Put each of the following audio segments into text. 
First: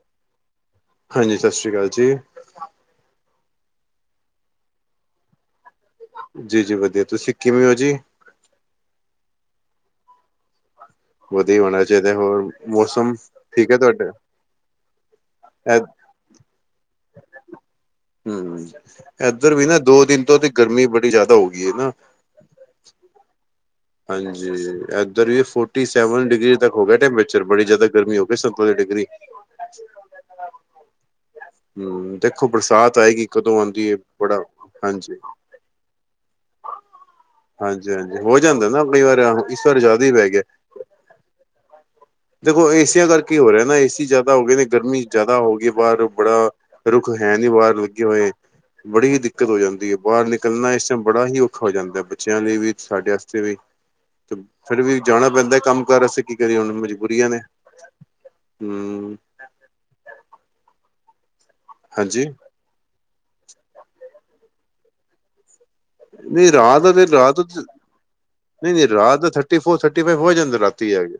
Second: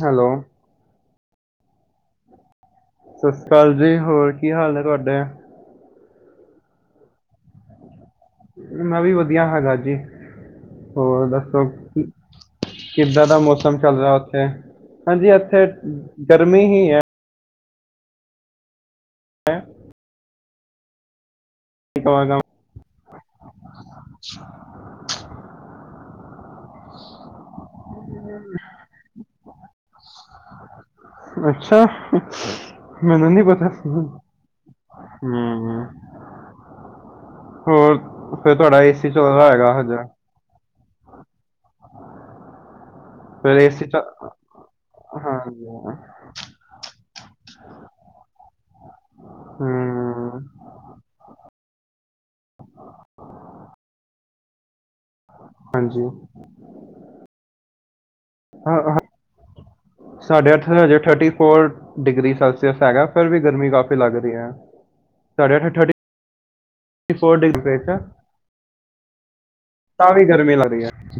Hello ਹਾਂਜੀ ਸਤਿ ਸ਼੍ਰੀ ਅਕਾਲ ਜੀ ਸਤਿ ਸ਼੍ਰੀ ਅਕਾਲ ਜੀ, ਹੋਰ ਕੀ ਹਾਲ ਹੈ ਤੁਹਾਡੇ? ਜੀ-ਜੀ ਵਧੀਆ ਤੁਸੀਂ ਕਿਵੇਂ ਹੋ ਜੀ? ਮੈਂ ਵੀ ਵਧੀਆ ਹੈਗਾ ਜੀ! ਹੋਰ ਵਧੀਆ ਦੱਸੋ? ਹੋਣਾ ਚਾਹੀਦਾ ਹੋਰ ਮੌਸਮ ਕਿੱਦਾਂ ਦਾ ਠੀਕ ਹੈ ਮੌਸਮ ਚੱਲ ਤੁਹਾਡੇ ਰਿਹਾ ਉੱਥੇ? ਹਾਂਜੀ ਇੱਥੇ ਗਰਮੀ ਹੀ ਹੈ ਹਮ ਇੱਧਰ ਵੀ ਨਾ ਕੀ ਦੋ ਦਿਨ ਤੋਂ ਤੇ ਗਰਮੀ ਬੜੀ ਜ਼ਿਆਦਾ ਹੋ ਗਈ ਹੈ ਨਾ [unintelligible] ਹਾਂਜੀ, ਏਧਰ ਵੀ ਫੋਰਟੀ ਸੈਵਨ ਡਿਗਰੀ ਤੱਕ ਹੋ ਗਿਆ ਟੈਂਪਰੇਚਰ ਬੜੀ ਜ਼ਿਆਦਾ ਗਰਮੀ ਹੋ ਗਈ ਸੰਤਾਲੀ ਡਿਗਰੀ। ਅ [unintelligible] ਅੱਛਾ ਹਮ, ਦੇਖੋ ਬਰਸਾਤ ਆਏਗੀ ਮੈਨੂੰ ਨੀ ਕਦੋਂ ਪਤਾ ਆਉਂਦੀ ਹੈ, ਹਮ ਬੜਾ ਹਾਂਜੀ। ਹੋਰ ਹਾਂਜੀ-ਹਾਂਜੀ ਹੋ ਫਿਰ ਜਾਂਦਾ ਤੁਹਾਡਾ ਨਾ ਕਈ ਏਸੀ ਵਾਰ ਚੱਲਦਾ ਇਸ ਹੋਏਗਾ ਵਾਰ ਹਜੇ ਜ਼ਿਆਦਾ ਹੀ ਪੈ ਗਿਆ। ਦੇਖੋ ਏਸੀਆਂ ਕਰਕੇ ਹੋ ਫਿਰ ਰਿਹਾ ਨਾ ਚ ਏਸੀ ਜ਼ਿਆਦਾ ਹੋ ਗਏ ਨੇ ਗਰਮੀ ਜ਼ਿਆਦਾ ਹੋ ਹਾਂਜੀ ਗਈ ਬਾਹਰ ਬੜਾ ਰੁੱਖ ਹੈ ਨੀ ਬਾਹਰ ਲੱਗੇ ਹੋਏ, ਬੜੀ ਹੀ ਦਿੱਕਤ ਹੋ ਜਾਂਦੀ ਹੈ। ਬਾਹਰ ਹਮ ਨਿਕਲਣਾ ਇਸ ਟਾਈਮ ਬੜਾ ਹੀ ਔਖਾ ਹੋ ਜਾਂਦਾ, ਬੱਚਿਆਂ ਲਈ ਵੀ ਸਾਡੇ ਵਾਸਤੇ ਵੀ ਤੇ ਫਿਰ ਵੀ ਜਾਣਾ ਪੈਂਦਾ ਕੰਮ-ਕਾਰ ਹਾਂਜੀ ਵਾਸਤੇ ਕੀ ਕਰੀਏ ਹੁਣ? ਮਜਬੂਰੀਆਂ ਨੇ ਹਾਂ-ਹਾਂ, ਹਮ ਸਾਡੇ ਇੱਥੇ ਹਜੇ ਥਰਟੀ ਫੋਰ ਹਾਂਜੀ ਡਿਗਰੀ ਸੈ ਸੈਲਸੀਅਸ ਹੈਗਾ ਫਿਰ ਵੀ ਗਰਮੀ ਕਾਫੀ ਲੱਗਦੀ ਹੈ, ਸਾਡੇ ਇਥੇ ਥਰਠੀ ਨਹੀਂ ਰਾਤ? ਰਾਤ ਨਹੀਂ, ਨਹੀਂ ਰਾਤ ਥਰਟੀ ਫੋਰ ਥਰਟੀ ਤਾਂ ਫਾਈਵ ਵੀ ਹੋ ਗਰਮੀ ਜਾਂਦਾ ਲੱਗ ਰਹੀ ਹੈ ਰਾਤੀ ਆ ਕੇ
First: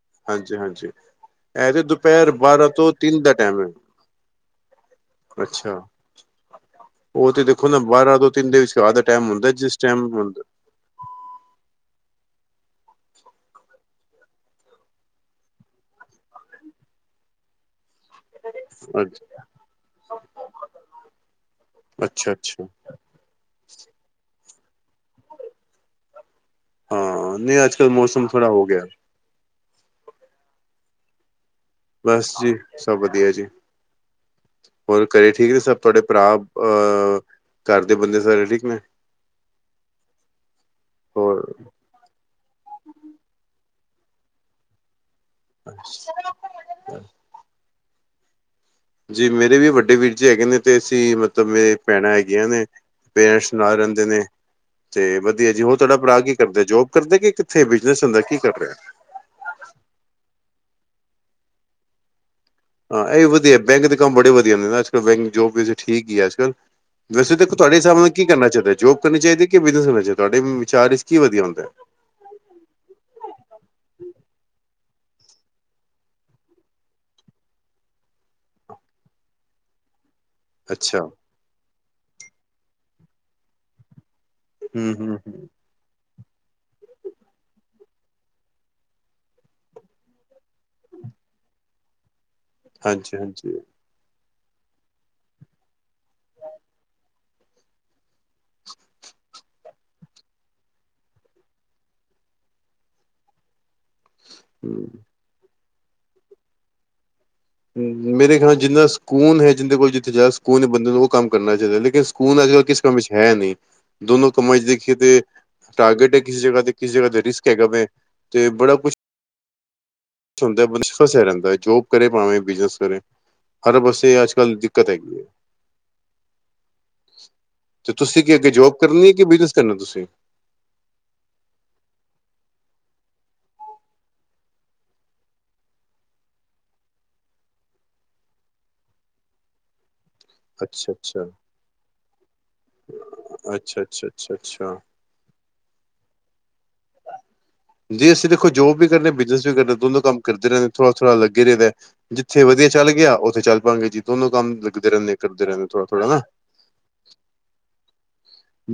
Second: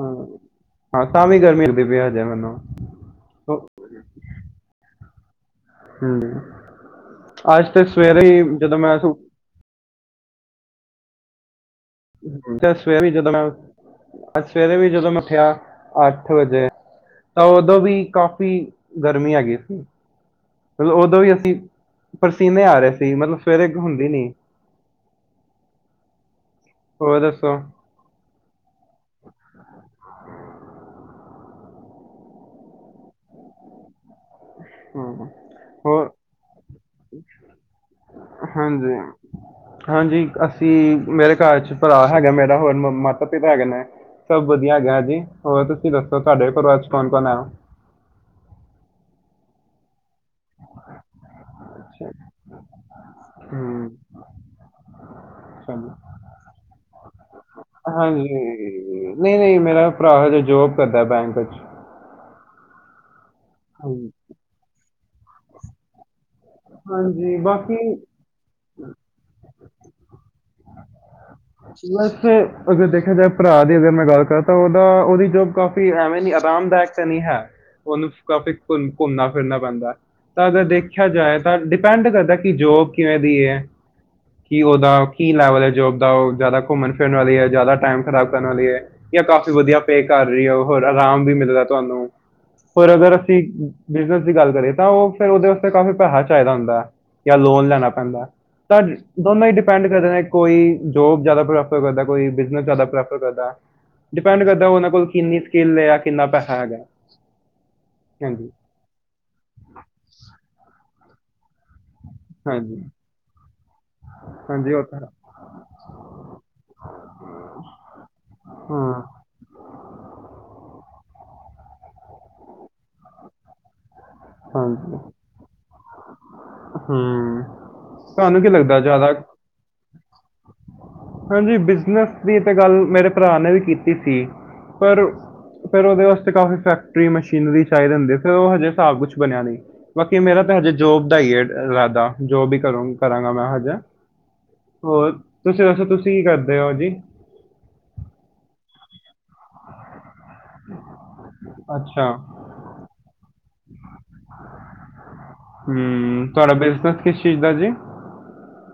ਹਾਂ ਹਾਂਜੀ-ਹਾਂਜੀ, ਹਾਂ ਤਾਂ ਵੀ ਗਰਮੀ ਇਹ ਤੇ ਲੱਗਦੀ ਪਈ ਹਜੇ ਦੁਪਹਿਰ ਮੈਨੂੰ ਬਾਰਾਂ ਤੋਂ ਤਿੰਨ ਦਾ ਟਾਈਮ ਹੂੰ ਹੈ। ਅੱਛਾ ਹਮ ਉਹ ਤੇ ਦੇਖੋ ਨਾ ਬਾਰਾਂ ਦੋ ਤਿੰਨ ਦੇ ਵਿਚਕਾਰ ਮੈਂ ਦਾ ਟਾਈਮ ਹੁੰਦਾ, ਜਿਸ ਟਾਈਮ ਹ ਤੇ ਸਵੇਰੇ ਵੀ [unintelligible] ਅੱਜ ਸਵੇਰੇ ਵੀ ਜਦੋਂ ਮੈਂ ਉਠਿਆ, ਅੱਠ ਵਜੇ ਤਾਂ ਉਦੋਂ ਵੀ ਕਾਫੀ ਗਰਮੀ ਹੈਗੀ ਸੀ। ਮਤਲਬ ਉਦੋਂ ਵੀ ਅਸੀਂ ਅੱਛਾ ਪਰਸੀਨੇ ਅੱਛਾ ਆ ਰਹੇ ਸੀ। ਮਤਲਬ ਸਵੇਰੇ ਹੁੰਦੀ ਨੀ ਹੋਰ ਹਾਂ, ਦੱਸੋ ਨਹੀਂ ਅੱਜ-ਕੱਲ੍ਹ ਮੌਸਮ ਥੋੜ੍ਹਾ ਹੋ ਗਿਆ [unintelligible] ਬਸ ਜੀ ਸਭ ਵਧੀਆ ਜੀ। ਹੋਰ ਹੂੰ ਘਰੇ ਠੀਕ ਨੇ? ਸਭ ਤੁਹਾਡੇ ਹੋਰ ਭਰਾ ਅਹ ਘਰ ਦੇ ਬੰਦੇ ਸਾਰੇ ਠੀਕ ਨੇ? ਹਾਂਜੀ ਹਾਂਜੀ, ਅਸੀਂ ਮੇਰੇ ਹੋਰ ਘਰ 'ਚ ਭਰਾ ਹੈਗਾ ਮੇਰਾ, ਹੋਰ ਮ ਮਾਤਾ ਪਿਤਾ ਹੈਗੇ ਨੇ, ਸਭ ਵਧੀਆ ਹੈਗਾ ਜੀ ਹੋਰ ਤੁਸੀਂ ਦੱਸੋ ਤੁਹਾਡੇ ਘਰ ਚ ਕੌਣ ਕੌਣ ਆ? ਜੀ, ਮੇਰੇ ਵੀ ਵੱਡੇ ਵੀਰ ਜੀ ਹੈਗੇ ਨੇ ਤੇ ਅਸੀਂ ਮਤਲਬ ਮੇਰੇ ਭੈਣਾਂ ਹੈਗੀਆਂ ਨੇ, ਪੇਰੈਂਟਸ ਨਾਲ ਹੂੰ, ਰਹਿੰਦੇ ਨੇ ਤੇ ਵਧੀਆ ਜੀ, ਹੋਰ ਚਲੋ ਤੁਹਾਡਾ ਭਰਾ ਕੀ ਕਰਦਾ ਜੋਬ ਕਰਦੇ ਕਿ ਕਿੱਥੇ ਬਿਜਨਸ ਚਲਦਾ ਹਾਂਜੀ, ਕੀ ਕਰਦੇ? ਨਹੀਂ-ਨਹੀਂ, ਮੇਰਾ ਭਰਾ ਹੈਜੇ ਜੋਬ ਕਰਦਾ ਬੈਂਕ ਵਿੱਚ। ਹਾਂ, ਇਹ ਵਧੀਆ ਬੈਂਕ ਦੇ ਹਾਂਜੀ, ਕੰਮ ਬੜੇ ਵਧੀਆ ਨੇ ਨਾ ਅੱਜ-ਕੱਲ੍ਹ ਬੈਂਕ ਜੋਬ ਵੀੇ ਠੀਕ ਹੀ ਆ ਅੱਜੱਕਲ੍ਹ ਹਾਂ ਵੈਸੇ ਦੇਖੋ ਤੁਹਾਡੇ ਹਿਸਾਬ ਨਾਲ ਕੀ ਕਰਨਾ ਚਾਹੀਦਾ? ਜੋਬ ਕਰਨੀ ਚਾਹੀਦੀ, ਕਿ ਬਿਜਨਸ ਕਰਨਾ ਚਾਹੀਦਾ? ਤੁਹਾਡੇ ਵਿਚਾਰ ਕੀ ਵਧੀਆ ਹੁੰਦਾ ਹੈ। ਬਸ ਅਗਰ ਦੇਖਿਆ ਜਾਏ ਭਰਾ ਦੀ ਅਗਰ ਮੈਂ ਗੱਲ ਕਰਾਂ ਤਾਂ ਉਹਦਾ ਉਹਦੀ ਜੋਬ ਕਾਫ਼ੀ ਐਵੇਂ ਨੀ ਆਰਾਮਦਾਇਕ ਤਾਂ ਨਹੀਂ ਹੈ ਉਹਨੂੰ ਕਾਫੀ ਘ ਘੁੰਮਨਾ ਫਿਰਨਾ ਪੈਂਦੇ। ਤਾਂ ਅਗਰ ਅੱਛਾ ਦੇਖਿਆ ਜਾਏ ਤਾਂ ਡਿਪੈਂਡ ਕਰਦਾ ਕਿ ਜੋ ਕਿਵੇਂ ਦੀ ਐ। ਕੀ ਹਮ ਉਹਦਾ ਹਮ ਕੀ ਲੈਵਲ ਹੈ? ਜੋਬ ਦਾ ਉਹ ਜ਼ਿਆਦਾ ਘੁੰਮਣ ਫਿਰਨ ਵਾਲੀ ਹੈ ਜ਼ਿਆਦਾ ਟਾਈਮ ਖ਼ਰਾਬ ਕਰਨ ਵਾਲੀ ਹੈ? ਜਾਂ ਕਾਫ਼ੀ ਵਧੀਆ ਪੇ ਕਰ ਰਹੀ ਹੋ ਹੋਰ ਆਰਾਮ ਵੀ ਮਿਲਦਾ ਤੁਹਾਨੂੰ ਹੋਰ ਅਗਰ ਹਾਂਜੀ ਅਸੀਂ, ਹਾਂਜੀ ਬਿਜਨਸ ਦੀ ਗੱਲ ਕਰੀਏ ਤਾਂ ਉਹ ਫਿਰ ਉਹਦੇ ਵਾਸਤੇ ਕਾਫੀ ਪੈਸਾ ਚਾਹੀਦਾ ਹੁੰਦਾ, ਜਾਂ ਲੋਨ ਲੈਣਾ ਪੈਂਦਾ ਸਰ ਦੋਨੋਂ ਹੀ ਡਿਪੈਂਡ ਕਰਦੇ ਨੇ ਕੋਈ, ਜੋਬ ਜ਼ਿਆਦਾ ਪ੍ਰੈਫਰ ਕਰਦਾ, ਕੋਈ ਬਿਜਨਸ ਜ਼ਿਆਦਾ ਪ੍ਰੈਫਰ ਕਰਦਾ ਡਿਪੈਂਡ ਕਰਦਾ ਹਮ ਉਹਨਾਂ ਕੋਲ ਕਿੰਨੀ ਸਕਿੱਲ, ਜਾਂ ਕਿੰਨਾ ਪੈਸਾ ਹੈਗਾ ਮੇਰੇ ਖਿਆਲ ਹਾਂਜੀ ਨਾਲ ਜਿੰਨਾ ਸਕੂਨ, ਹੈ ਜਿੰਹਦੇ ਕੋਲ ਜਿੱਥੇ ਜਾਦਾ ਸਕੂਨ ਹੈ ਬੰਦੇ ਨੂੰ ਉਹ ਕੰਮ ਕਰਨਾ ਚਾਹੀਦਾ ਲੇਕਿਨ ਖੂਨ ਅੱਜ- ਕੱਲ੍ਹ ਕਿਸ ਹਾਂਜੀ ਕਮੇ 'ਚ ਹੈ ਨਹੀਂ, ਦੋਨੋ ਕਮਾਂ 'ਚ ਹਾਂਜੀ ਉਹ ਦੇਖੀਏ ਤਾਂ ਹੈ। ਤੇ ਟਾਰਗੇਟ ਏ ਕਿਸੀ ਜਗ੍ਹਾ ਤੇ ਕਿਸੀ ਜਗ੍ਹਾ ਤੇ ਰਿਸਕ ਹੈਗਾ ਵੇ, ਤੇ ਬੜਾ ਕੁਛ ਹਾਂ ਹੁੰਦਾ ਬੰਦਾ ਫਸਿਆ ਰੈੰਦਾ ਏ, ਜੋਬ ਕਰੇ ਪਾਵੇਂ ਬਿਜਨਸ ਕਰੇ, ਹਰ ਬਸੇ ਅੱਜ-ਕੱਲ੍ਹ ਦਿੱਕਤ ਹਾਂਜੀ ਹੈਗੀ ਏ। ਹੂੰ, ਤੇ ਤੁਸੀਂ ਤੁਹਾਨੂੰ ਕੀ ਅੱਗੇ ਜੋਬ ਲੱਗਦਾ ਕਰਨੀ ਜਿਆਦਾ ਹੈ ਕਿ ਬਿਜਨਸ ਕਰਨਾ ਤੁਸੀਂ ਹਾਂਜੀ, ਬਿਜਨਸ ਦੀ ਤੇ ਗੱਲ, ਮੇਰੇ ਭਰਾ ਨੇ ਵੀ ਕੀਤੀ ਸੀ। ਪਰ ਫੇਰ ਓਦੇ ਵਾਸਤੇ ਕਾਫੀ ਫੈਕਟਰੀ ਮਸ਼ੀਨਰੀ ਚਾਈਦੀ ਹੁੰਦੀ ਏ, ਫਿਰ ਔ ਹਜੇ ਸਾਬ ਕੁਛ ਬਣਿਆ ਨੀ। ਬਾਕੀ ਮੇਰਾ ਤਾਂ ਹਜੇ ਅੱਛਾ ਜੋਬ ਦਾ ਅੱਛਾ ਹੀ ਐ ਰਾਦਾ, ਜੋਬ ਈ ਕਰੂ ਕਰਾਂਗਾ ਮੈਂ ਹਜ ਹੈਂ। ਅੱਛਾ ਅੱਛਾ ਅੱਛਾ ਅੱਛਾ ਹੋਰ, ਤੁਸੀਂ ਦੱਸੋ, ਤੁਸੀਂ ਕੀ ਕਰਦੇ ਔ ਜੀ? ਜੀ ਅਸੀਂ ਦੇਖੋ ਜੋਬ ਵੀ ਕਰਨੇ, ਬਿਜਨਸ ਵੀ ਕਰਨੇ। ਦੋੋਂਣੋ ਕੰਮ ਕਰਦੇ ਰਹਿੰਦੇ, ਥੋੜਾ-ਥੋੜਾ ਲੱਗੇ ਰਈ ਦੈ, ਅੱਛਾ ਜਿਥੇ ਵਧੀਆ ਚੱਲ ਗਿਆ, ਔ ਔਥੇ ਚੱਲ ਪਾਂਗੇ ਜੀ, ਦੋਨੋ ਕੰਮ ਲੱਗਦੇ ਰੈਣੇ, ਕਰਦੇ ਰੈੰਦੇ ਥੋੜਾ- ਥੋੜਾ ਨਾ। ਹੂੰ ਤੁਹਾਡਾ ਬਿਜ਼ਨਸ ਕਿਸ ਚੀਜ਼ ਦਾ ਜੀ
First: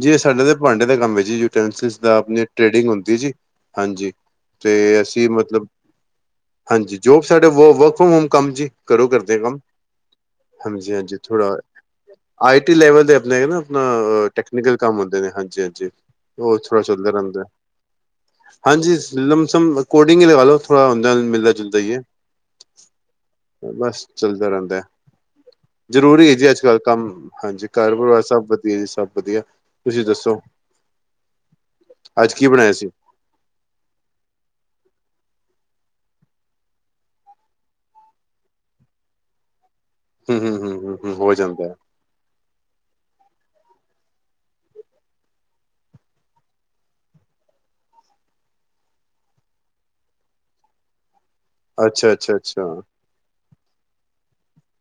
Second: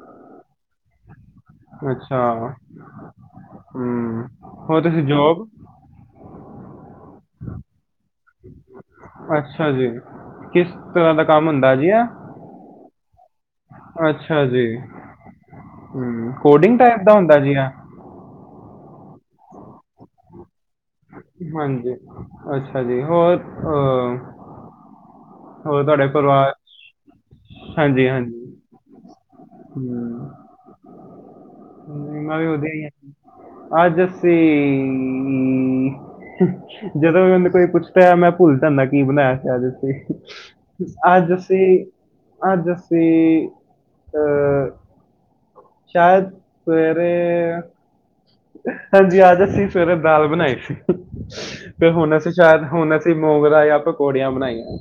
ਜੀ ਸਾਡੇ ਤੇ ਭਾਂਡੇ ਦਾ ਕੰਮ ਏ, ਯੂਟੈੰਸਿਸ ਦਾ, ਅੱਛਾ ਅਪਣੀ ਟਰੇਡਿੰਗ ਹੋੰਦ ਜੀ, ਹਾਂਜੀ, ਹੂੰ ਹੋਰ ਤੇ ਤੁਸੀਂ ਅਸੀਂ ਜੋਬ ਮਤਲ ਲਬ, ਹਾਂਜੀ ਜੋਬ ਸਾਡੇ ਵ ਵਰਕ ਫਰੋਮ ਹੋਮ ਕੰਮ ਜੀ, ਘਰੋ ਕਰਦੇ ਆ ਕੰਮ। ਅੱਛਾ ਜੀ ਕਿਸ ਹਾਂਜੀ ਤਰ੍ਹਾਂ ਹਾਂਜੀ, ਦਾ ਕੰਮ ਥੋੜਾ, ਹੁੰਦਾ ਜੀ ਇਹ ਆਈ ਟੀ ਲੈਵਲ ਦੇ ਲੇਗ ਨਾ ਅਪਣਾ ਅ, ਅੱਛਾ ਜੀ ਟੈਕਨੀਕਲ ਕੰਮ ਹੁੰਦੇ ਨੇ, ਹਾਂਜੀ- ਹਾਂਜੀ ਹੂੰ ਓਹ ਕੋਡਿੰਗ ਥੋੜ੍ਹਾ ਟਾਈਪ ਚੱਲਦਾ ਦਾ ਹੁੰਦਾ ਰਹਿੰਦਾ। ਜੀ ਇਹ ਹਾਂਜੀ, ਲਮਸਮ ਕੋਡਿੰਗ ਹੀ ਲਗਾ ਲੋ। ਥੋੜਾ ਹੁੰਦਾ, ਮਿਲਦਾ- ਜੁਲਦਾ ਹੀ ਹਾਂਜੀ, ਏ, ਅੱਛਾ ਜੀ, ਹੋਰ ਬਸ ਅ, ਚੱਲਦਾ ਰੈੰਦਾ। ਹੋਰ ਤੁਹਾਡੇ ਜ਼ਰੂਰੀ ਏ ਜੀ ਪਰਿਵਾਰ ਅੱਜ-ਕੱਲ ਕੰਮ, ਹਾਂਜੀ ਘਰ-ਪਰਿਵਾਰ ਸਭ ਵਧੀਆ ਜੀ, ਸਭ ਵਧੀਆ। ਤੁਸੀਂ ਹੂੰ, ਦੱਸੋ, ਅੱਜ ਕੀ ਬਣਾਯਾ ਸੀ? ਅਜ ਅਸੀਂ ਹੂੰ, ਜਦੋਂ ਵੀ ਮੈਨੂੰ ਕੋਈ ਪੁੱਛਦਾ, ਮੈਂ ਭੁੱਲ ਜਾਦਾ ਕੀ ਬਣਾਇਆ ਸੀ ਅੱਜ ਅਸੀਂ। ਹੂੰ ਹੂੰ ਹੂੰ ਹੂੰ ਹੂੰ ਹੋ ਅੱਜ ਜਾਂਦਾ ਅਸੀਂ, ਹੈ। ਅੱਜ ਅਸੀਂ ਅਹ ਸ਼ਾਇਦ ਸਵੇਰੇ ਹਾਂਜੀ, ਆਜ ਅਸੀਂ ਸਵੇਰੇ ਦਾਲ ਬਣਾਈ ਸੀ, ਤੇ ਅੱਛਾ ਹੁਣ ਅਸੀਂ ਅੱਛਾ ਸ਼ਾਇਦ ਅੱਛਾ। ਹੁਣ ਅਸੀਂ ਮੋੰਗਰਾ ਯਾ ਪਕੌੜੀਆਂ ਬਣਾਈਆਂ।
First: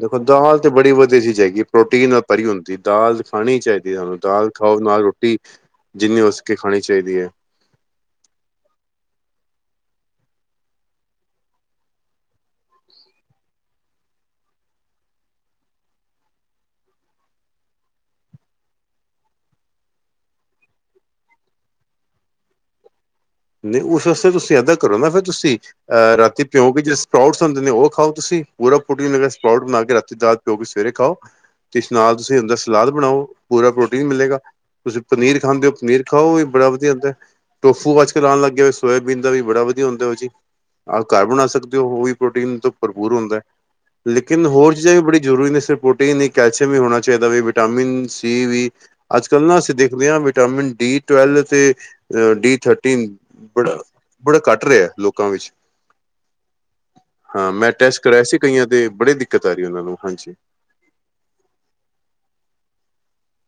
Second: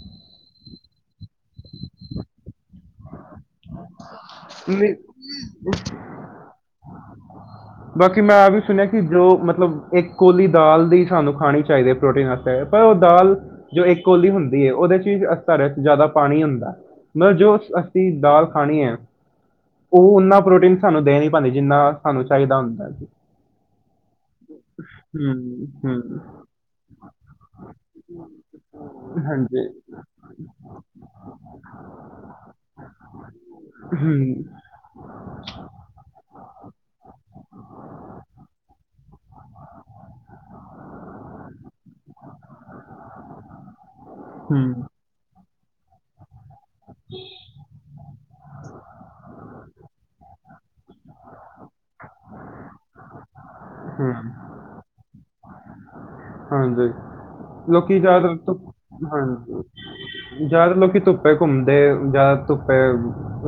ਦੇਖੋ ਦਾਲ ਤੇ ਬੜੀ ਵਧੀਆ ਚੀਜ਼ ਹੈਗੀ ਏ, ਪ੍ਰੋਟੀਨ ਨਾਲ ਭਰੀ ਹੁੰਦੀ ਏ ਦਾਲ ਖਾਣੀ ਹੀ ਚਾਈਦੀ ਏ ਸਾਨੂੰ। ਦਾਲ ਖਾਓ, ਨਹੀਂ ਨਾਲ ਰੋਟੀ, ਜਿੰਨੀ ਹੋ ਸਕੇ ਖਾਣੀ ਚਾਈਦੀ ਏ। ਬਾਕੀ ਮੈਂ ਆ ਵੀ ਸੁਣਿਆ ਕਿ ਜੋ ਮਤਲਬ ਇੱਕ ਕੋਲੀ ਦਾਲ ਦੀ ਸਾਨੂੰ ਖਾਣੀ ਚਾਈਦੀ ਏ, ਪ੍ਰੋਟੀਨ ਅਸ ਪੇ ਪਰ ਔ ਦਾਲ, ਜੋ ਏਕ ਕੋਲੀ ਹੁੰਦੀ ਏ, ਓਦੇ 'ਚ ਵੀ ਅਸਧਰੇਕ ਜਿਆਦਾ ਪਾਣੀ ਹੁੰਦਾ। ਮਤਲਬ ਜੋ ਅਸੀਂ ਦਾਲ ਖਾਣੀ ਐ ਓਹ ਉਨਾ ਪ੍ਰੋਟੀਨ ਸਾਨੂੰ ਦੇ ਨੀ ਪਾਂਦੀ, ਜਿੰਨਾ ਸਾਨੂੰ ਚਾਹੀਦਾ ਹੁੰਦਾ। ਨਹੀਂ, ਉਸ ਅਸਤੇ ਤੁਸੀਂ ਐਦਾਂ ਕਰੋ ਨਾ ਫੇਰ ਤੁਸੀਂ ਹੂੰ ਅਹ ਹੂੰ ਰਾਤੀ ਭਿਉ ਕੇ ਜੇੜੇ ਸਪ੍ਰਾਉਟਸ ਹੁੰਦੇ ਨੇ ਓਹ ਖਾਓ ਤੁਸੀਂ, ਪੂਰਾ ਪ੍ਰੋਟੀਨ ਹੈਗਾ ਸਪ੍ਰਾਉਟ ਹਾਂਜੀ ਬਣਾ ਕੇ ਰਾਤੀ ਦਾਲ ਭਿੳਉ ਕੇ ਸਵੇਰੇ ਖਾਓ, ਤੇ ਇਸ ਨਾਲ ਤੁਸੀਂ ਅੰਦਾ ਸਲਾਦ ਬਣਾਓ, ਪੂਰਾ ਪ੍ਰੋਟੀਨ ਮਿਲੇਗਾ। ਹੂੰ ਤੁਸੀਂ ਪਨੀਰ ਖਾਂਦੇ ਹੋ ਪਨੀਰ ਖਾਓ, ਔਵੀ ਬੜਾ ਵਧੀਆ ਹੁੰਦਾ। ਟੋਫੂ ਅੱਜ ਕਲ ਆਣ ਲੱਗ ਗਿਆ ਸੋਯਾਬੀਣ ਦਾ ਵੀ ਬੜਾ ਵਧੀਆ ਹੁੰਦਾ ਔ ਜੀ। ਆਪ ਘਰ ਬਣਾ ਸਕ ਦੇ ਔ, ਔਵੀ ਪ੍ਰੋਟੀਨ ਤੋਂ ਭਰਪੂਰ ਹੁੰਦੈ। ਲੇਕਿਨ ਹੂੰ ਹੋਰ ਚੀਜ਼ਾਂ ਵੀ ਬੜੀ ਜ਼ਰੂਰੀ ਨੇ ਸਿਰਫ ਪੋ, ਨਹੀ-ਨਹੀ ਕੈਲਸ਼ਿਅਮ ਵੀ ਹੋਣਾ ਚਾਹੀਦਾ ਵੇ, ਵਿਟਾਮਿਨ- ਸੀ ਵੀ, ਅੱਜ-ਕੱਲ੍ਹ ਨਾ ਅਸੀਂ ਦੇਖਦੇ ਹਾਂ ਵ ਵਿਟਾਮਿਨ-ਡੀ-ਟਵੈਲ ਤੇ ਅ ਡੀ ਥਰਟੀਨ ਬੜਾ ਹੂੰ ਬੜਾ ਘਟ ਰਿਐ ਲੋਕਾਂ ਵਿੱਚ, ਹਾਂਜੀ ਹਾਂ, ਮੈਂ ਲੋਕੀ ਟੈਸਟ ਕਰਾਇਆ ਜ਼ਿਆਦਾ ਸੀ ਤੋਂ ਕਈਆਂ ਦੇ ਬੜੇ ਦਿੱਕਤ ਆ ਰੀ ਏ ਔਨਾਂ ਨੂੰ, ਹਾਂਜੀ। ਜਾਦਾ ਲੋਕੀ ਧੁੱਪੇ ਘੁੰਮਦੇ, ਜਾਦਾ ਧੁੱਪੇ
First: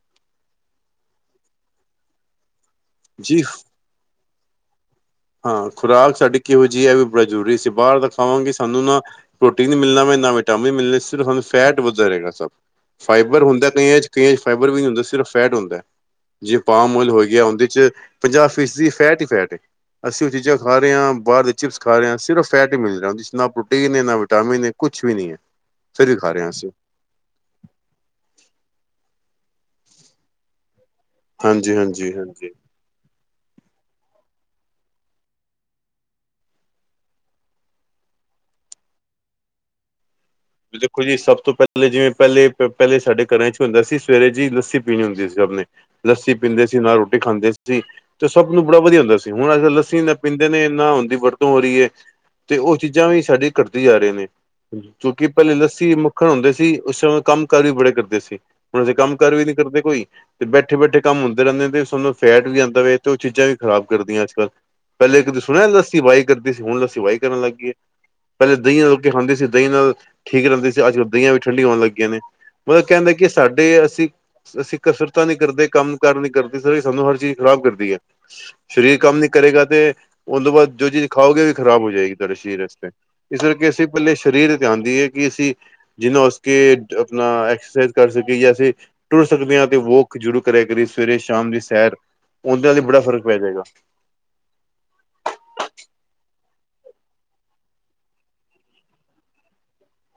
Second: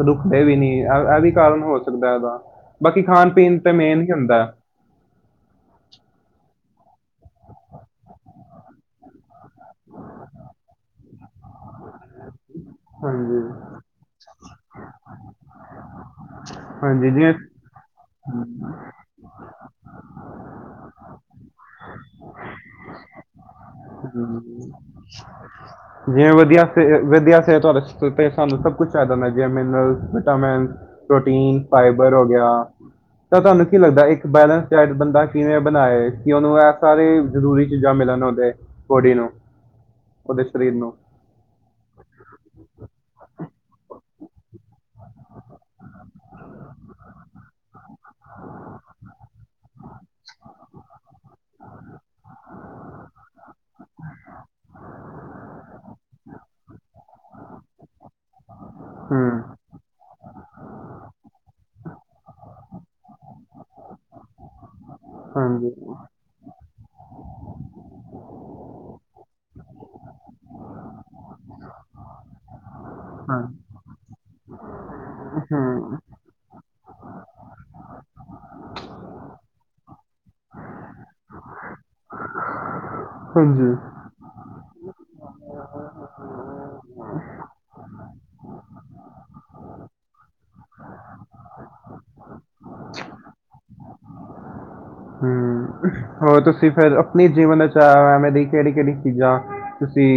ਰੁਕਦੇ ਵੀ ਨੀ, ਐ ਐਹ ਵੀ ਕਾਰਨ ਹੋ ਸਕਦੈ ਔਦਾ, ਬਾਕੀ ਜੀ ਖਾਣ-ਪੀਣ ਤੇ ਮੇਨ ਹੀ ਹੁੰਦਾ। ਹਾਂ, ਖੁਰਾਕ ਸਾਡੀ ਕਿਹੋ ਜੀ ਏ ਐ ਵੀ ਬੜਾ ਜ਼ਰੂਰ,। ਅਸੀ ਬਾਰ ਦਾ ਖਾਵਾਂਗੇ ਸਾਨੂੰ ਨਾ ਪ੍ਰੋਟੀਨ ਨੀ ਮਿਲਣਾ ਵੇ,, ਨਾ ਵਿਟਾਮਿਨ ਮਿਲਣੇ, ਸਿਰਫ ਸਾਨੂੰ ਫੈਟ ਵੱਧਦਾ ਰਹੇਗਾ ਸਭ, ਹਾਂਜੀ ਫਾਈਬਰ ਹੁੰਦਾ ਕਈਆਂ ਚ ਕਈਆਂ ਚ ਫਾਈਬਰ ਵੀ ਨੀ ਹੁੰਦਾ, ਸਿਰਫ ਫੈਟ ਹੁੰਦਾ। ਜਿਵੇਂ ਪਾਮ ਔਇਲ ਹਾਂਜੀ ਹੋ ਜਿਵੇਂ ਗਿਆ ਔੰਦੇ ਚ, ਪੰਜਾਹ ਫੀਸਦੀ ਫੈਟ ਹੀ ਫੈਟ ਏ, ਅਸੀਂ ਓਹ ਚੀਜ਼ਾਂ ਖਾ ਰੇ ਆਂ, ਬਾਰ ਦੇ ਚਿਪਸ ਖਾ ਰੇ ਆਂ, ਸਿਰਫ ਫੈਟ ਹੀ ਮਿਲਣਾ ਔੰਦੇ ਚ, ਨਾ ਪ੍ਰੋਟੀਨ। ਹੈ ਨਾ ਵਿਟਾਮਿਨ ਹੈ ਕੁਛ ਵੀ ਨਹੀਂ ਹੈ। ਫਿਰ ਵੀ ਜਿਵੇ ਖਾ ਰਹੇ ਹਾਂ ਵਧੀਆ ਅਸੀਂ [unintelligible] ਵਧੀਆ ਸਿਹਤ ਸਾਨੂੰ ਸਭ ਕੁਛ ਚਾਹੀਦਾ ਹੁੰਦਾ ਜਵੇ ਮਿਨਰਲ ਵਿਟਾਮਿਨ, ਪ੍ਰੋਟੀਨ, ਹਾਂਜੀ ਹਾਂਜੀ ਫਾਈਬਰ ਹੋ ਗਿਆ, ਹਾਂਜੀ। ਤਾਂ ਤੁਹਾਨੂੰ ਕੀ ਲੱਗਦਾ ਇੱਕ ਬੈਲੈਂਸ ਡਾਇਟ ਬੰਦਾ ਕਿਵੇਂ ਬਣਾਏ, ਕਿ ਉਹਨੂੰ ਇਹ ਸਾਰੇ ਜ਼ਰੂਰੀ ਚੀਜ਼ਾਂ ਮਿਲਣ ਉਹਦੇ, ਕੁੜੀ ਨੂੰ, ਉਹਦੇ ਸਰੀਰ ਨੂੰ ਦੇਖੋ ਜੀ ਸਭ ਤੋਂ ਪਹਿਲਾਂ, ਪਹਿਲੇ ਜਿਵੇਂ ਪਹਿਲੇ -ਪਹਿਲੇ ਸਾਡੇ ਘਰਾਂ ਚ ਹੁੰਦਾ ਸੀ, ਸਵੇਰੇ ਜੀ ਲੱਸੀ ਪੀਣੀ ਹੁੰਦੀ ਸੀ ਸਭ ਨੇ, ਲੱਸੀ ਪੀਂਦੇ ਸੀ, ਨਾਲ ਰੋਟੀ ਖਾਂਦੇ ਸੀ। ਤੇ ਸਭ ਨੂੰ ਬੜਾ ਵਧੀਆ ਹੁੰਦਾ ਸੀ। ਹੁਣ ਅੱ ਲੱਸੀ ਨਾ ਪੀਂਦੇ ਨੇ, ਨਾ ਔਦੀ ਵਰਤੋਂ ਹੋ ਰਹੀ ਹੈ। ਤੇ ਉਹ ਚੀਜ਼ਾਂ ਵੀ ਸਾਡੇ ਘੱਟਦੀ ਜਾ ਰਹੇ ਨੇ, ਕਿਉਂਕਿ ਪਹਿਲੇ ਲੱਸੀ ਮੱਖਣ ਹੁੰਦੇ ਸੀ, ਉਸ ਸਮੇਂ ਕੰਮ ਕਾਰ ਵੀ ਬੜੇ ਕਰਦੇ ਸੀ। ਹੁਣ ਅਸੀੇ ਕੰਮ ਹੂੰ -ਕਾਰ ਵੀ ਨੀ ਕਰਦੇ ਕੋਈ, ਤੇ ਬੈਠੇ- ਬੈਠੇ ਕੰਮ ਹੁੰਦੇ ਰਹਿੰਦੇ ਆ, ਤੇ ਸਾਨੂੰ ਫੈਟ ਵੀ ਆਉਂਦਾ ਵੇ ਤੇ ਉਹ ਚੀਜ਼ਾਂ ਵੀ ਖਰਾਬ ਕਰਦੀਆਂ ਅੱਜ -ਕੱਲ੍ਹ, ਪਹਿਲੇ ਕਦੇ ਹਾਂਜੀ ਸੁਣਿਆਦਾੱ ਸੀ ਬਾਈ, ਕਰਦੀ ਸੀ, ਹੁਣ ਲਸੀਵਾਹੀ ਕਰਨ ਲੱਗ ਗਈਏ, ਪਹਿਲਾਂ ਦਹੀਂ ਨਾਲ ਰੋਟੀ ਖਾਂਦੇ ਸੀ ਦਹੀਂ ਨਾਲ, ਠੀਕ ਰਹਿੰਦੇ ਸੀ, ਅੱਜ ਕੱਲ ਦਹੀਆਂ ਵੀ ਠੰਡੀਆਂ ਆਓਣ ਲੱਗ ਗਈਆ ਨੇ, ਮਤਲਬ ਕਹਿਣ ਦਾ ਕੀ ਹਾਂ ਸਾਡੇ, ਅਸੀਂ -ਅਸੀਂ ਕਸਰਤਾਂ ਨੀ ਕਰਦੇ, ਕੰਮ ਹੂੰ ਕਾਰ ਨੀ ਕਰਦੇ, ਇਸ ਤਰਾ ਸਾਨੂੰ ਹਰ ਚੀਜ਼ ਜਵਾਬ ਦਿੰਦੀ ਆ, ਸਰੀਰ ਕੰਮ ਨੀ ਕਰੇਗਾ, ਤੇ ਉਹ ਤੋਂ ਬਾਅਦ ਜੋ ਚੀਜ਼ ਖਾਓਗੇ, ਖ਼ਰਾਬ ਹੋ ਜਾਏਗੀ, ਸਾਡੇ ਸਰੀਰ ਵਾਸਤੇ, ਇਸ ਕਰਕੇ ਹਾਂਜੀ ਅਸੀਂ ਪਹਿਲੇ ਸਰੀਰ ਤੇ ਆਉਂਦੀ ਹੈਏ ਕਿ ਅਸੀਂ, ਜਿਨਾ ਉਸ ਕੇ ਆਪਣਾ, ਐਕਸਰਸਾਈਜ਼ ਕਰ ਸਕੇ ਜੈਸੇ, ਤੁਰ ਸਕਦੇ ਹਾਂ, ਤੇ ਵੋਕ ਜ਼ਰੂਰ ਕਰਿਆ ਕਰੀ, ਸਵੇਰੇ ਸ਼ਾਮ ਦੀ ਸੈਰ, ਉਹਦੇ ਨਾਲ ਵੀ ਬੜਾ ਫ਼ਰਕ ਪੈ ਜਾਏਗਾ। ਹਮ ਹੋਰ ਤੁਸੀਂ ਫਿਰ ਆਪਣੀ ਜੀਵਨ ਵਿੱਚ ਆਇ ਐਵੇਂ ਦੀ ਕਿਹੜੀ -ਕਿਹੜੀ ਚੀਜ਼ਾਂ, ਤੁਸੀਂ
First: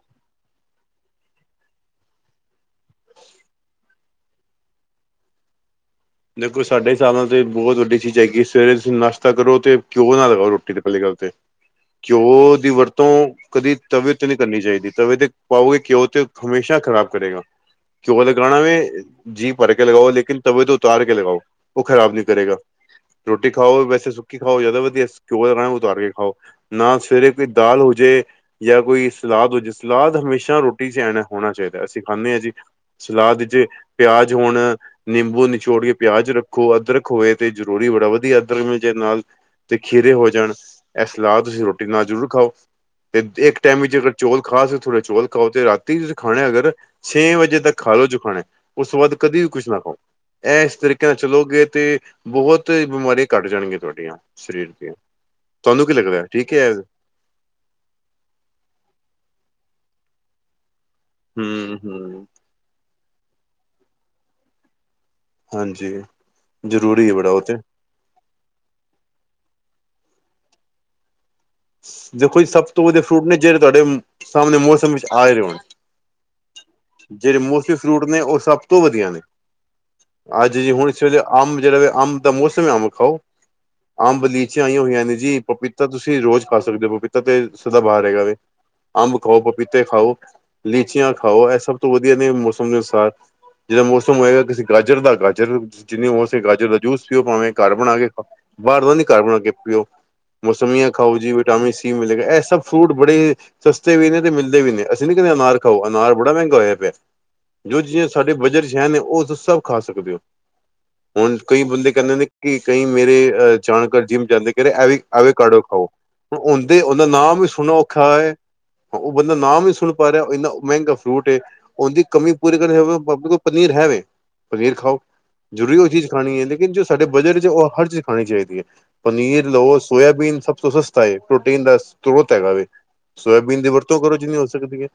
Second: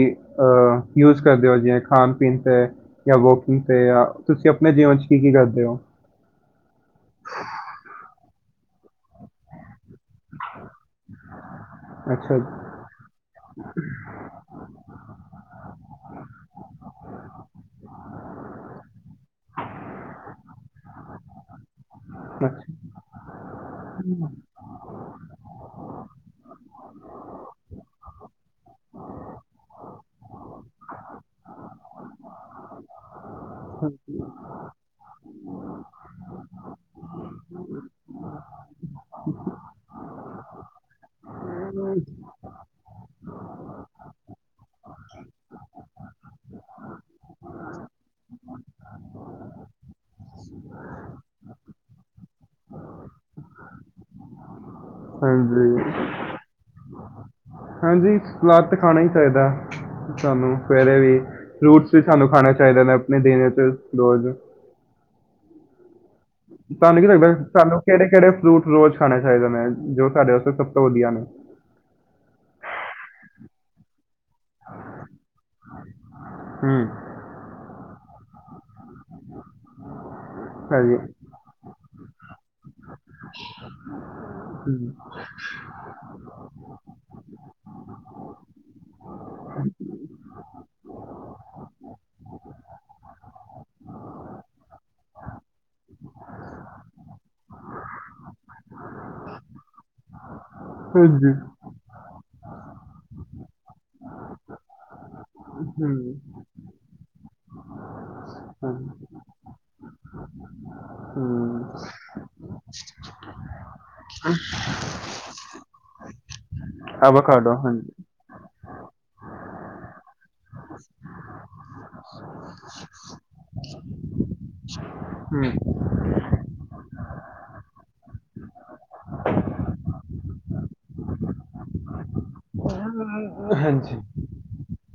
ਅਹ ਯੂਜ ਕਰਦੇ ਹੋ, ਜਿਵੇਂ ਖਾਣ ਪੀਣ ਤੇ, ਜਾਂ ਵੋਕਿੰਗ ਤੇ ਜਾਂ ਤੁਸੀਂ ਆਪਣੇ ਜੀਵਨ ਚ ਕੀ- ਕੀ ਕਰਦੇ ਹੋ? ਦੇਖੋ ਸਾਡੇ ਹਿਸਾਬ ਨਾਲ ਤੇ ਬਹੁਤ ਵੱਡੀ ਚੀਜ਼ ਹੈਗੀ, ਸਵੇਰੇ ਤੁਸੀਂ ਨਾਸ਼ਤਾ ਕਰੋ ਤੇ ਘਿਓ ਨਾ ਲਗਾਓ ਰੋਟੀ ਦੇ ਪਹਿਲੀ ਗੱਲ ਤੇ, ਅੱਛਾ, ਘਿਓ ਦੀ ਜੀ, ਵਰਤੋਂ ਕਦੀ ਤਵੇ ਤੇ, ਨਹੀ ਕਰਨੀ ਚਾਹੀਦੀ ਤਵੇ ਤੇ ਪਾਓਗੇ ਘਿਓ ਤੇ ਹਮੇਸ਼ਾ ਖ਼ਰਾਬ ਕਰੇਗਾ, ਘਿਉਂ ਲਗਾਣਾ ਵੇ, ਜੀ ਭਰ ਕੇ ਲਗਾਓ ਲੇਕਿਨ ਤਵੇ ਤੋਂ, ਉਤਾਰ ਕੇ ਲਗਾਓ, ਉਹ ਖਰਾਬ ਨੀ ਕਰੇਗਾ, ਅੱਛਾ, ਰੋਟੀ ਖਾਓ ਵੈਸੇ ਸੁੱਕੀ ਖਾਓ ਜ਼ਿਆਦਾ ਵਧੀਆ, ਘਿਓ ਲਗਾਣਾ ਉਤਾਰ ਕੇ ਖਾਓ, ਨਾਲ ਸਵੇਰੇ ਫੇਰ ਦਾਲ ਹੋਜੇ, ਜਾਂ ਕੋਈ ਸਲਾਦ ਹੋ ਜਾੇ, ਸਲਾਦ ਹਮੇਸ਼ਾ ਰੋਟੀ ਚ ਐ ਹੋਣਾ ਚਾਹੀਦਾ, ਅਸੀਂ ਖਾਂਦੇ ਹਾਂ ਜੀ, ਸਲਾਦ ਚ ਪਿਆਜ ਹੋਣ ਨਿੰਬੂ, ਛੋੜ ਕੇ ਪਿਆਜ ਰੱਖੋ ਅਦਰਕ ਹੋਵੇ ਤੇ ਜ਼ਰੂਰੀ ਬੜਾ ਵਧੀਆ ਅਦਰਕ ਮਿਲ ਜਏ ਨਾਲ, ਤੇ ਖੀਰੇ ਹੋ ਜਾਣ ਇਹ ਸਲਾਦ ਤੁਸੀਂ ਰੋਟੀ ਨਾਲ ਜ਼ਰੂਰ ਖਾਓ। ਅਤੇ ਇੱਕ ਟਾਈਮ ਵਿੱਚ ਅਗਰ ਚੌਲ ਖਾ ਸਕੋ ਤੇ ਥੋੜ੍ਹਾ ਚੌਲ ਖਾਓ ਅਤੇ ਰਾਤੀ ਤੁਸੀਂ ਖਾਣਾ ਅਗਰ ਛੇ ਵਜੇ ਤੱਕ ਖਾ ਲਓ ਜੋ ਖਾਣਾ ਉਸ ਤੋਂ ਬਾਅਦ ਕਦੇ ਵੀ ਕੁਛ ਨਾ ਖਾਓ। ਇਹ ਇਸ ਤਰੀਕੇ ਨਾਲ ਚਲੋਗੇ ਤੇ ਬਹੁਤ ਬਿਮਾਰੀਆਂ ਘੱਟ ਜਾਣਗੀਆਂ ਤੁਹਾਡੀਆਂ ਸਰੀਰ ਦੀਆਂ। ਤੁਹਾਨੂੰ ਕੀ ਲੱਗਦਾ ਹਾਂਜੀ, ਰਿਹਾ ਠੀਕ ਹੈ ਇਹ। ਹਾਂਜੀ ਸਲਾਦ ਤਾਂ ਖਾਣਾ ਹੀ ਚਾਹੀਦਾ ਸਾਨੂੰ ਸਵੇਰੇ ਵੀ ਹੂੰ ਫਰੂਟਸ ਵੀ ਹੂੰ ਸਾਨੂੰ ਖਾਣੇ ਚਾਹੀਦੇ ਨੇ। ਨੇ ਦੇਣੇ ਤੇ ਰੋਜ਼ ਹਾਂਜੀ। ਤੁਹਾਨੂੰ ਕੀ ਜ਼ਰੂਰੀ ਹੈ ਬੜਾ ਲਗਦਾ ਉਹ ਤੇ ਸਾਨੂੰ ਕਿਹੜੇ ਕਿਹੜੇ ਫਰੂਟ ਰੋਜ਼ ਖਾਣੇ ਚਾਹੀਦਾ ਨੇ ਜੋ ਸਾਡੇ ਵਾਸਤੇ ਸਭ ਤੋਂ ਵਧੀਆ ਨੇ। ਦੇਖੋ ਜੀ ਸਭ ਤੋਂ ਵਧਆ ਫਰੂਟ ਨੇ ਜਿਹੜੇ ਤੁਹਾਡੇ ਸਾਹਮਣੇ ਮੌਸਮ ਵਿੱਚ ਆਏ ਰਹੇ ਹੋਣ। ਹੂੰ ਜਿਹੜੇ ਮੋਸਮੀ ਫਰੂਟ ਨੇ ਉਹ ਸਭ ਤੋਂ ਵਧੀਆ ਨੇ ਅੱਜ ਜੀ ਹੁਣ ਹਾਂਜੀ, ਇਸ ਵੇਲੇ। ਅੰਬ ਜਿਹੜਾ ਵੇਲ਼ੇ ਅੰਬ ਦਾ ਮੌਸਮ ਹੈ ਅੰਬ ਖਾਓ ਅੰਬ ਲਈ, ਲੀਚੀਆਂ ਆਈਆਂ ਹੂੰ, ਹੋਈਆਂ ਨੇ ਜੀ ਪਪੀਤਾ ਤੁਸੀਂ ਰੋਜ਼ ਖਾ ਸਕਦੇ ਹੋ ਪਪੀਤਾ ਤੇ ਸਦਾ ਬਾਹਰ ਹੈਗਾ ਵੇ। ਅੰਬ ਖਾਓ ਪਪੀਤੇ ਖਾਓ, ਲੀਚੀਆਂ ਖਾਓ ਇਹ ਸਭ ਤੋਂ ਵਧੀਆ ਨੇ ਮੌਸਮ ਦੇ ਅਨੁਸਾਰ। ਜਿਹਦਾ ਮੌਸਮ ਹੋਏਗਾ ਕਿਸੇ ਗਾਜਰ ਦਾ ਗਾਜਰ ਜਿੰਨੀ ਹੋ ਸਕੇ ਗਾਜਰ ਦਾ ਜੂਸ ਪੀਓ ਭਾਵੇਂ ਘਰ ਬਣਾ ਕੇ ਬਾਹਰ ਦਾ ਨੀ ਘਰ ਬਣਾ ਕੇ ਪੀਓ। ਮੌਸਮੀਆਂ ਖਾਓ ਜੀ ਹਾਂਜੀ, ਵਿਟਾਮਿਨ ਸੀ ਮਿਲੇਗਾ ਇਹ ਸਭ ਫਰੂਟ ਬੜੇ ਸਸਤੇ ਵੀ ਨੇ ਤੇ ਮਿਲਦੇ ਵੀ ਨੇ ਅਸੀਂ ਨਹੀ ਕਹਿੰਦੇ ਅਨਾਰ ਖਾਓ ਹੂੰ, ਅਨਾਰ ਬੜਾ ਮਹਿੰਗਾ ਹੋਇਆ ਪਿਆ। ਜੋ ਚੀਜ਼ਾਂ ਸਾਡੇ ਬਜਟ ਵਿਚ ਹਾਂਜੀ। ਹੈ ਨੇ ਉਹ ਤੁਸੀਂ ਸਭ ਖਾ ਸਕਦੇ ਹੋ। ਹੁਣ ਕਈ ਹੂੰ ਬੰਦੇ ਕਹਿੰਦੇ ਨੇ ਕਿ ਕਈ ਮੇਰੇ ਜਾਣਕਾਰ ਜਿੰਮ ਜਾਂਦੇ ਕਹਿ ਰਹੇ ਆਵੇ ਕਾਡੋ ਖਾਓ। ਹੁਣ ਉਂਦਾ ਹੀ ਉਹਦਾ ਨਾਮ ਵੀ ਐਵਾਕਾਡੋ ਸੁਣਨਾ ਹਾਂਜੀ ਔਖਾ ਹੈ। ਉਹ ਬੰਦਾ ਨਾਮ ਹੀ ਨੀ ਸੁਣ ਪਾ ਰਿਹਾ ਇੰਨਾ ਮਹਿੰਗਾ ਫਰੂਟ ਏ। ਉਹਦੀ ਕਮੀ ਪੂਰੀ ਕਰਨ ਪਨੀਰ ਹੈਵੇ ਪਨੀਰ ਖਾਓ ਜਰੂਰੀ ਹੂੰ ਉਹ ਚੀਜ਼ ਖਾਣੀ ਇਹਦੀ। ਜੋ ਸਾਡੇ ਬਜਟ ਉਹ ਹਰ ਚੀਜ਼ ਖਾਣੀ ਚਾਹੀਦੀ ਹੈ ਪਨੀਰ ਲਉ ਸੋਇਆਬੀਨ ਸਭ ਤੋਂ ਸ ਸਸਤਾ ਏ ਪ੍ਰੋਟੀਨ ਦਾ ਸਰੋਤ ਹੈਗਾ ਵ ਸੋਇਆਬੀਨ ਦੀ ਹਾਂਜੀ ਵਰਤੋਂ ਕਰੋ ਜਿੰਨੀ ਹੋ ਸਕਦੀ ਹੈ।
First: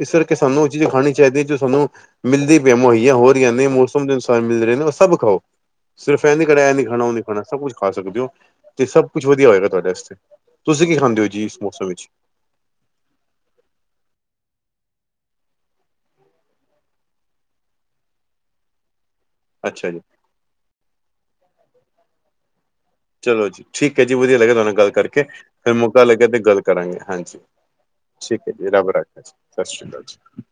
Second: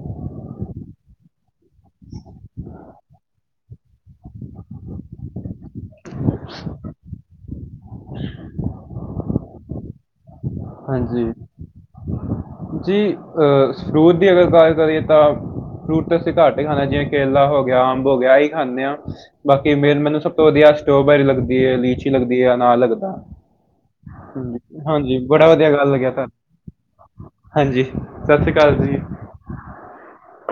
ਇਸ ਕਰਕੇ ਸਾਨੂੰ ਉਹ ਚੀਜ਼ਾਂ ਖਾਣੀ ਚਾਹੀਦੀਆਂ ਜੋ ਸਾਨੂੰ ਮਿਲਦੀ ਪਈ ਮੁਹੱਈਆ ਹੋ ਰਹੀਆਂ ਨੇ ਮੌਸਮ ਦੇ ਅਨੁਸਾਨ ਮਿਲਦੇ ਰਹੇ ਨੇ ਉਹ ਸਭ ਖਾਓ। ਸਿਰਫ ਐ ਨੀ ਕਹਿਣਾ ਇਹ ਨੀ ਖਾਣਾ ਉਹ ਨੀ ਖਾਣਾ ਸਭ ਕੁਛ ਖਾ ਸਕਦੇ ਹੋ ਤੇ ਸਭ ਕੁਛ ਵਧੀਆ ਹੋਏਗਾ ਤੁਹਾਡੇ ਵਾ। ਤੁਸੀਂ ਕੀ ਖਾਂਦੇ ਹਾਂਜੀ ਹੋ ਜੀ ਇਸ ਮੌਸਮ ਵਿੱਚ? ਜੀ ਅਹ ਫਰੂਟ ਦੀ ਅਗਰ ਗੱਲ ਕਰੀਏ ਤਾਂ। ਫਰੂਟ ਤਾਂ ਅਸੀਂ ਘੱਟ ਹੀ ਖਾਣਾ ਚਾਹੀਦਾ ਜਿਵੇਂ ਕੇਲਾ ਹੋ ਗਿਆ ਅੰਬ ਹੋ ਗਿਆ ਆਹੀ ਖਾਂਦੇ ਹਾਂ। ਬਾਕੀ ਅੱਛਾ ਜੀ, ਮੇਨ ਮੈਨੂੰ ਸਭ ਤੋਂ ਵਧੀਆ ਸਟ੍ਰੋਬੈਰੀ ਲੱਗਦੀ ਹੈ, ਲੀਚੀ ਲੱਗਦੀ ਹੈ, ਅਨਾਰ ਲੱਗਦਾ। ਚਲੋ ਜੀ ਠੀਕ ਹੈ ਜੀ ਵਧੀਆ ਲੱਗਿਆ ਤੁਹਾਡੇ ਨਾਲ ਹਾਂਜੀ ਗੱਲ ਹਾਂਜੀ ਕਰਕੇ ਬੜਾ ਵਧੀਆ ਫਿਰ ਗੱਲ ਮੌਕਾ ਲੱਗਿਆ ਤੁਹਾਨੂੰ ਤੇ ਗੱਲ ਕਰਾਂਗੇ ਹਾਂਜੀ। ਸਤਿ ਠੀਕ ਸ਼੍ਰੀ ਹੈ ਜੀ, ਅਕਾਲ ਰੱਬ ਰਾਖਾ, ਸਤਿ ਸ਼੍ਰੀ ਅਕਾਲ ਜੀ।